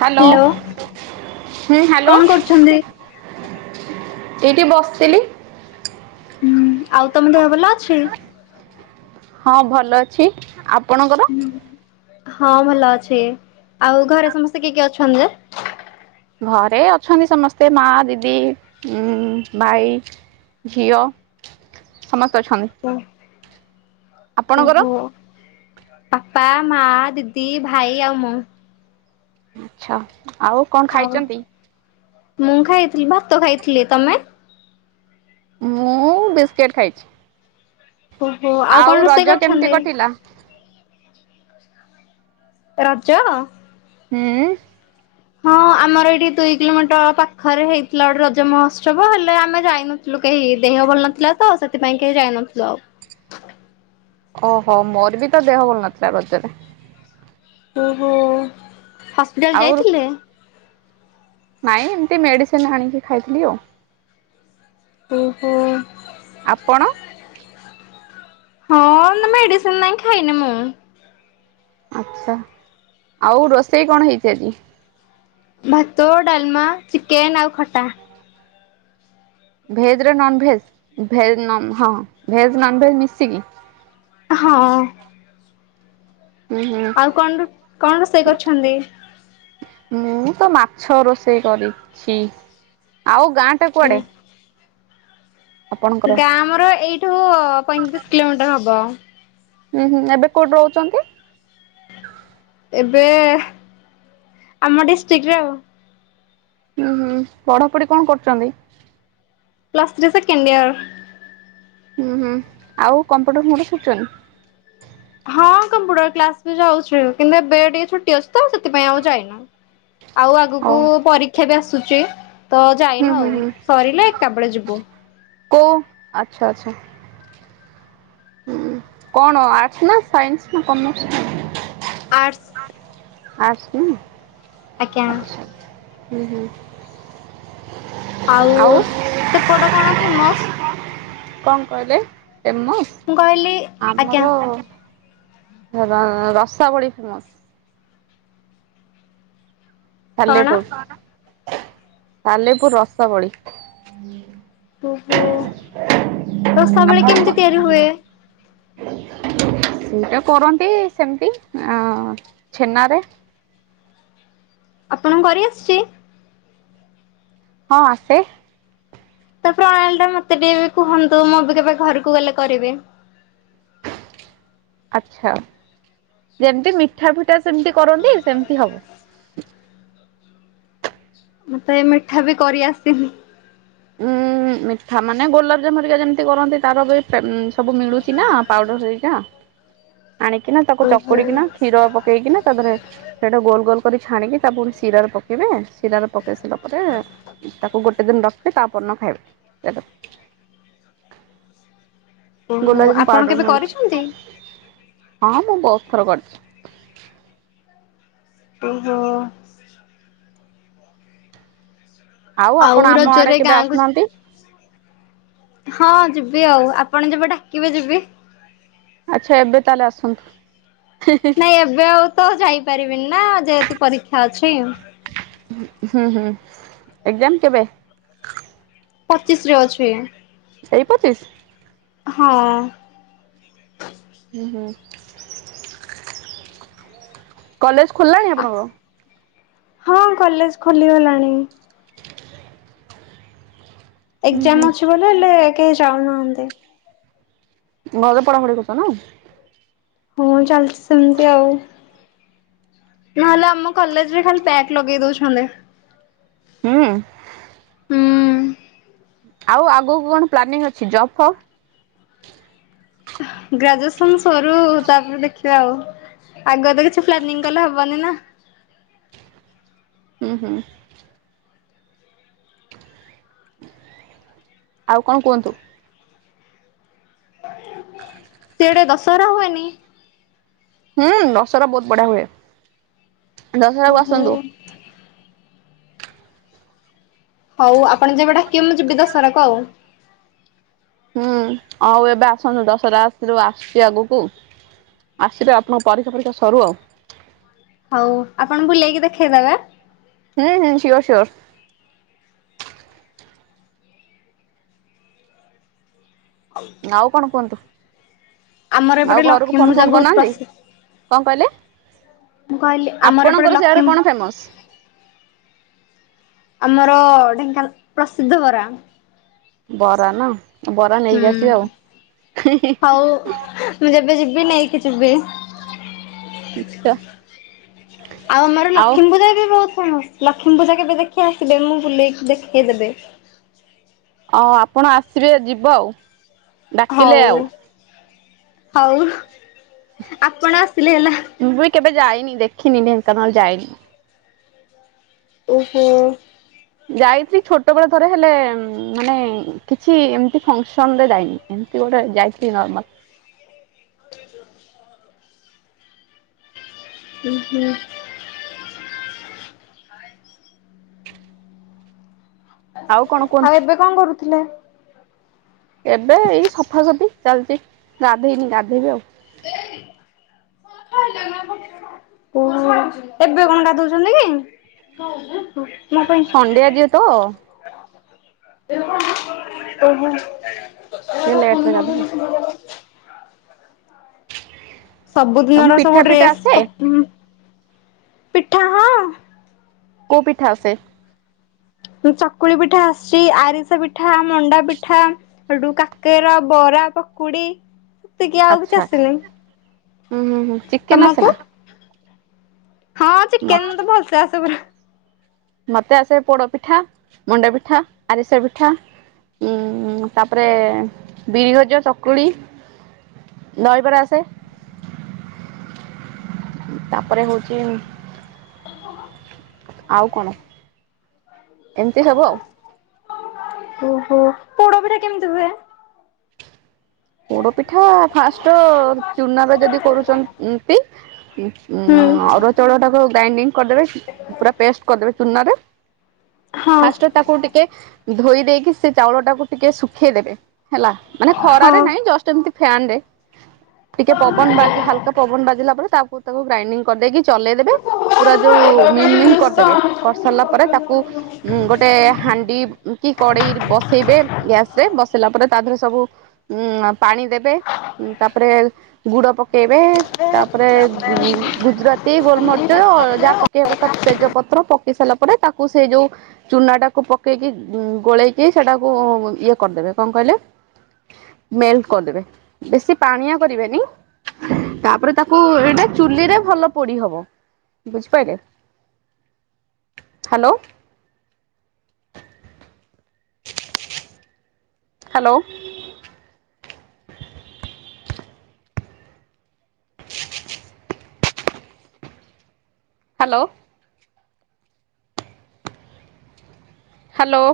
Hello ହୁଁ hello କଣ କରୁଛନ୍ତି? ଏଇଠି ବସିଥିଲି। ହୁଂ ଆଉ ତମ ଦେହ ଭଲ ଅଛି? ହଁ ଭଲ ଅଛି ଆପଣଙ୍କର? ହଁ ଭଲ ଅଛି ଆଉ ଘରେ ସମସ୍ତେ କିଏ କିଏ ଅଛନ୍ତି ଯେ? ଘରେ ଅଛନ୍ତି ସମସ୍ତେ ମା ଦିଦି ମୁଂ ଭାଇ। ଝିଅ ସମସ୍ତେ ଅଛନ୍ତି ଆପଣଙ୍କର? ଓହୋ ବାପା ମା ଦିଦି ଭାଇ ଆଉ ମୁଁ। ଆଛା ଆଉ? କଣ ଆଉ ଖାଇଛନ୍ତି ମୁଁ ଖାଇଥିଲି ଭାତ ଖାଇଥିଲି ତମେ? ମୁଁ ବିସ୍କିଟ୍ ଖାଇଛି। [inaudible] ଆଉ ରୋଷେଇ ରଜ କେମିତି କରିଛନ୍ତି? କଟିଲା? ରାଜ? ହୁଁ ହଁ ଆମର ଏଇଠି ଦୁଇ କିଲୋମିଟର ପାଖରେ ହେଇଥିଲା ଗୋଟେ ରଜ ମହୋତ୍ସବ ହେଲେ ଆମେ ଯାଇନୁୁ। ଥିଲୁ କେହି ଦେହ ଭଲ ନଥିଲା ତ ସେଥିପାଇଁ କେହି ଯାଇନଥିଲୁ ଆଉ। ଓହୋ ମୋର ବି ତ ଦେହ ଭଲ ନଥିଲା ରଜରେ। ଓହୋ ହସ୍ପିଟାଲ ଆଉ ଯାଇଥିଲେ? ନାଇଁ ଏମିତି ମେଡିସିନ ଆଣିକି ଖାଇଥିଲି ଆଉ। ଓହୋ। ଆପଣ? ହଁ ନା ମେଡିସିନ ନହିଁ ଖାଇନି ମୁଁ। ଆଛା ଆଉ ରୋଷେଇ କଣ ହେଇଛି ଆଜି? ଭାତ ଡାଲମା ଚିକେନ ଆଉ ଖଟା। ଭେଜ ର ନନଭେଜ୍ ଭେଜ [unintelligible] ଭେଜ ନନଭେଜ୍ ମିଶିକି। ହଁ। ହୁଁ ହୁଁ ଆଉ କଣ କଣ ରୋଷେଇ କରିଛନ୍ତି? ମୁଁ ତ ମାଛ ରୋଷେଇ କରି ଛି। ଆଉ ଗାଁ ଟା କୁଆଡେ? ଆପଣଙ୍କର ଗାଁ ଆମର ଏଇଠୁ ପଇଁତିରିଶ କିଲୋମିଟର ହବ। ହୁଁ ହୁଁ ଏବେ କୋଉଠି ରହୁଛନ୍ତି? ଏବେ ଆମ ଡିଷ୍ଟ୍ରିକରେ ଆଉ। [inaudible] ପଢା ପଢି କଣ କରୁଛନ୍ତି? Plus three second year. [inaudible] ଆଉ କମ୍ପ୍ୟୁଟର [unintelligible] ହଁ କମ୍ପୁଟର କ୍ଲାସ ବି ଯାଉଛୁ କିନ୍ତୁ ଏବେ ଟିକେ ଛୁଟି ଅଛି ତ ସେଥିପାଇଁ ଆଉ ଯାଇନୁ। ଆଉ ଓ ଆଗକୁ ପରୀକ୍ଷା ବି ଆସୁଛି ତ ହୁଁ ଯାଇନୁ ହୁଁ ଆଉ ହୁଁ ସରିଲେ ଏକା ବେଳେ ଯିବୁ। କୋଉ ଆଛା ଆଛା। କଣ ଆର୍ଟସ୍ ନା ସାଇନ୍ସ ନା କମର୍ସ? ଆର୍ଟ୍ସ୍। ଆଜ୍ଞା [unintelligible] ଆଉ ସେପଟ କଣ ଫେମସ୍? କଣ କହିଲେ ଫେମସ୍ ମୁଁ କହିଲି ଆଜ୍ଞା ଆମର ର ରସାବଳି ଫେମସ। କଣ? ସାଲେପୁର ସାଲେପୁର ରସାବଳି। ଓହୋ ରସାବଳୀ କେମିତି ତିଆରି ହୁଏ? ସେଟା କରନ୍ତି ସେମିତି ଅ ଛେନା ରେ। ଆପଣଙ୍କୁ କରି ଆସିଛି? ହଁ ଆସେ। ତ ପ୍ରଣାଳୀ ଟା ମତେ ଟିକେ ବି କୁହନ୍ତୁ ମୁଁ ବି କେବେ ଘରକୁ ଗଲେ କରିବି? ଆଚ୍ଛା ଯେମିତି ମିଠା ଫିଠା ସେମିତି କରନ୍ତି ସେମିତି ହବ। ମତେ ଏ ମିଠା ବି କରି ଆସିନି। ଉଁ ମିଠା ମାନେ ଗୋଲାପଜାମୁନ ହରିକା ଯେମିତି କରନ୍ତି ତାର ବି ସବୁ ମିଳୁଛି ନା ପାଉଡର ହେରିକା ଆଣିକିନା ତାକୁ ଓହୋ ଚକୁଡିକିନା କ୍ଷୀର ପ ପକେଇକିନା ତାଥରେ ସେଇଟା ଗୋଲ ଗୋଲ କରି ଛାଣିକି ତା ପଣି ଶିରାରେ ପକେଇବେ। ସିରାରେ ପକେଇ ସାରିଲା ପରେ ତାକୁ ଗୋଟେ ଦିନ ରଖିବେ ତାପର ଦିନ ଖାଇବେ। ଓହୋ ଗୋଲାପ ଜାମୁନ ଆପଣ ପାଉଡର କେବେ ମିଳୁଛି କରିଛନ୍ତି? ହଁ ମୁଁ ବହୁତ ଥର କରିଛି। ଓହୋ। ଆପଣ ଆଉ ଆମ ଆଡେ ରଜରେ କେବେ ଗାଁକୁ ଆସୁନାହାନ୍ତି ହଁ ଯିବି ଆଉ ଆପଣ ଯବେ ଡାକିବେ ଯିବି। ଆଚ୍ଛା ଏବେ ତାହେଲେ ଆସନ୍ତୁ [unintelligible] ନାଇଁ ଏବେ ଆଉ ତ ଯାଇପାରିବିନି ନା ଯେହେତୁ ପରୀକ୍ଷା ଅଛି। ହୁଁ ହୁଁ ଏକଜାମ କେବେ? ପଚିଶ ରେ ଅଛି। ଏଇ ପଚିଶ? ହଁ। ହୁଁ ହୁଁ। କଲେଜ ଖୋଲିଲାଣି ଆପଣଙ୍କ? ହଁ କଲେଜ ଖୋଲିଗଲାଣି। ହୁଁ ହୁଁ ଏକ୍ଜାମ ଅଛି ଵଲେ ହେଲେ କେହି ଯାଉନାହାନ୍ତି। ଘରେ ପଢାପଢି କରୁଛ ନା? ହଁ ଚାଲିଛି ସେମିତି ଆଉ। ନହେଲେ ଆମ କଲେଜରେ ଖାଲି ବ୍ୟାକ ଲଗେଇ ଦଉଛନ୍ତି। ହୁଁ। ହୁଁ ଆଉ ଆଗକୁ କଣ ପ୍ଲାନିଂ ଅଛି ଜବ ଫବ? ଗ୍ରାଜୁଏସନ ସରୁ ତାପରେ ଦେଖିବା ଆଉ ଆଗ ତ କିଛି ପ୍ଲାନିଂ କଲେ ହବନି ନା। ହୁଁ ହୁଁ। ଆଉ କଣ କୁହନ୍ତୁ? ସେଆଡେ ଦଶହରା ହୁଏନି? ହୁଁ ଦଶହରା ବହୁତ ବଢିଆ ହୁଏ ଦଶହରା କୁ ଓହୋ ଆସନ୍ତୁ। ହଉ ଆପଣ ଯେବେ ଡାକିବେ ମୁଁ ଯିବି ଦଶହରାକୁ ଆଉ। ହୁଁ ଆଉ ଏବେ ଆସନ୍ତୁ ଦଶହରା ଆଗକୁ ଆସୁଛି ଆଗକୁ। ଆସିବେ ଆପଣ ପରୀକ୍ଷା ଫରୀକ୍ଷା ସରୁ ଆଉ। ହଉ ଆପଣ ବୁଲେଇକି ଦେଖେଇଦେବେ। ହୁଁ ହୁଁ ସିଓର ସିଓର। ଆଉଁ। ଆଉ କଣ କୁହନ୍ତୁ? ଆମର ଆଉ ଏପଟେ ଘରକୁ ଲକ୍ଷ୍ମୀ ଫୋନ ପୂଜା ଫୋନ ବହୁତ କରୁନାହାନ୍ତି। ପ୍ରସିଦ୍ଧ। କଣ କହିଲେ? ମୁଁ କହିଲି ଆମର ଏପଟେ ଆପଣଙ୍କର ସେଆଡେ ଲକ୍ଷ୍ମୀ କଣ ଫେମସ? ଆମର ଢେଙ୍କାନାଳ ପ୍ରସିଦ୍ଧ ବରା। ବରା ନାଁ ବରା ନେଇକି ଆସିବି ହୁଁ। ଆଉ। ହଉ ମୁଁ ଯେବେ ଯିବି ନେଇକି ଯିବି। ଆଚ୍ଛା। ଆଉ ଆମର ଲକ୍ଷ୍ମୀ ପୂଜା ବି ବହୁତ ଫେମସ। ଲକ୍ଷ୍ମୀ ପୂଜା କେବେ ଦେଖି ଆସିବେ ମୁଁ ବୁଲେଇକି ଦେଖାଇ ଦେବି। ଓ ହୋ ଆପଣ ଆସିବେ ଯିବ ଆଉ। ଡାକିଲେ ହଉ ଆଉ ହଉ ଆପଣ ଆସିଲେ ହେଲା। ମୁଁ ବି କେବେ ଯାଇନି ଦେଖିନି ଢେଙ୍କାନାଳ ଯାଇନି? ଓ ହୋ। ଯାଇଥିଲି ଛୋଟ ବଳେ ଥରେ ହେଲେ ମାନେ କିଛି ଏମିତି ଫକ୍ସନ ରେ ଯାଇନି। ଏମିତି ଗୋଟେ ଯାଇଥିଲି ନର୍ମାଲ। ହ ହ ଉଁ ହୁଁ ଆଉ କଣ କୁହନ୍ତୁ ଆଉ ଏବେ କଣ କରୁଥିଲେ? ଏବେ ଏଇ ସଫା ସଫି ଚାଲିଚି ଗାଧେଇନି ଗାଧେଇବି ଆଉ। ହେଁ ଇଏ ଲାଗୁ। ଓ ହୋ ଏବେ କଣ ଗାଧୋଉଛନ୍ତି କି? ମୋ ପାଇଁ। ସଣ୍ଡେ ଆଜି ତ ରହ ଓ ହୋ। ଏଗୁରା କଣ ଟିକେ ଲେଟ ରେ ଫୋନ୍ ଗାଧେଇବି। ଲଗଉନଥିଲୁ ଏଟା କଣ? ତମକୁ ସବୁଦିନର ସବୁ ପିଠା ଫିଠା ଡ୍ରେସ୍ ଆସେ କଁ ପମଁ ପିଠା ହଁ। କୋଉଁ ପିଠା ଆସେ? ଉଁ ଚକୁଳି ପିଠା ଆସିଛି ଆରିସା ପିଠା ମଣ୍ଡା ପିଠା। ସେଠୁ କାକେରା ବରା ପକୁଡି ଏତିକି ଆଉ କିଛି ଆଚ୍ଛା ଆଚ୍ଛା ହୁଁ ହୁଁ ହୁଁ ଆସେନାହିଁ ଚିକେନ ଆସେ ତମକୁ। ହଁ ନା? ଚିକେନ ମୋତେ ଭଲସେ ଆସେ ପରା। ମତେ ଆସେ ପୋଡପିଠା ମଣ୍ଡା ପିଠା ଆରିସା ପିଠା। ଉଁ ହୁଁ ତାପରେ ବିରଜା ଚକୁଳି। ଦହିବରା ଆସେ। ତାପରେ ହଉଛି ଆଉ କଣ ଏମିତି ସବୁ ଆଉ? ଓହୋ ପୋଡ ପିଠା କେମିତି ହୁଏ? ପୋଡ ପିଠା ଫାଷ୍ଟ ଚୁନାରେ ଯଦି କରୁଛନ୍ତି ଉଁ ହୁଁ ଅରୁଆ ଚାଉଳ ଟାକୁ ଗ୍ରାଇଣ୍ଡିଙ୍ଗ କରିଦେବେ ପୁରା ପେଷ୍ଟ କରିଦେବେ ଚୁନାରେ ହଁ ଫାଷ୍ଟ ତାକୁ ଟିକେ, ଧୋଇ ଦେଇକି ସେ ଚାଉଳ ଟାକୁ ଟିକେ ଶୁଖେଇଦେବେ ହେଲା ମାନେ ଖରା ହଁ। ଜଷ୍ଟ ଏମିତି ଫ୍ୟାନ ରେ ଟିକେ ପବନ ବାଜୁ ହାଲକା ପବନ ବାଜିଲା ପରେ ତାକୁ ତାକୁ ଗ୍ରାଇଡିଙ୍ଗ କରିଦେଇକି ଚଲେଇଦେବେ ପୁରା ଯୋଉ ମିନ୍ ମିିନ୍ କରିଦେବେ କରି ସାରିଲା ପରେ ତାକୁ ଗୋଟେ ହାଣ୍ଡି କି କଡ଼େଇ ବସେଇବେ ଗ୍ୟାସ ରେ ବସେଇଲା ପରେ ତା ଦେହରେ ସବୁ ହୁଁ ପାଣି ଦେବେ ତାପରେ ଗୁଡ ପକେଇବେ ତାପରେ ଗୁଜୁରା ସେଇ ଗୋଲମରିଚ ଯାହା ପକେଇବା କଥା ତେଜ ପତ୍ର ପକେଇ ସାରିଲା ପରେ ତାକୁ ସେଇ ଯୋଉ ଚୁନାଟାକୁ ପକେଇକି ଗୋଳେଇକି ସେଟାକୁ ଇଏ କରିଦେବେ କ କହିଲେ? ମେଲଟ୍ କରିଦେବେ ବେଶୀ ପାଣିଆ କରିବେନି। ତାପରେ ତାକୁ ଏଇଟା ଚୁଲି ରେ ଭଲ ପୋଡି ହବ। ବୁଝିପାଇଲେ? ହ୍ୟାଲୋ। ହ୍ୟାଲୋ। ହ୍ୟାଲୋ। ହ୍ୟାଲୋ।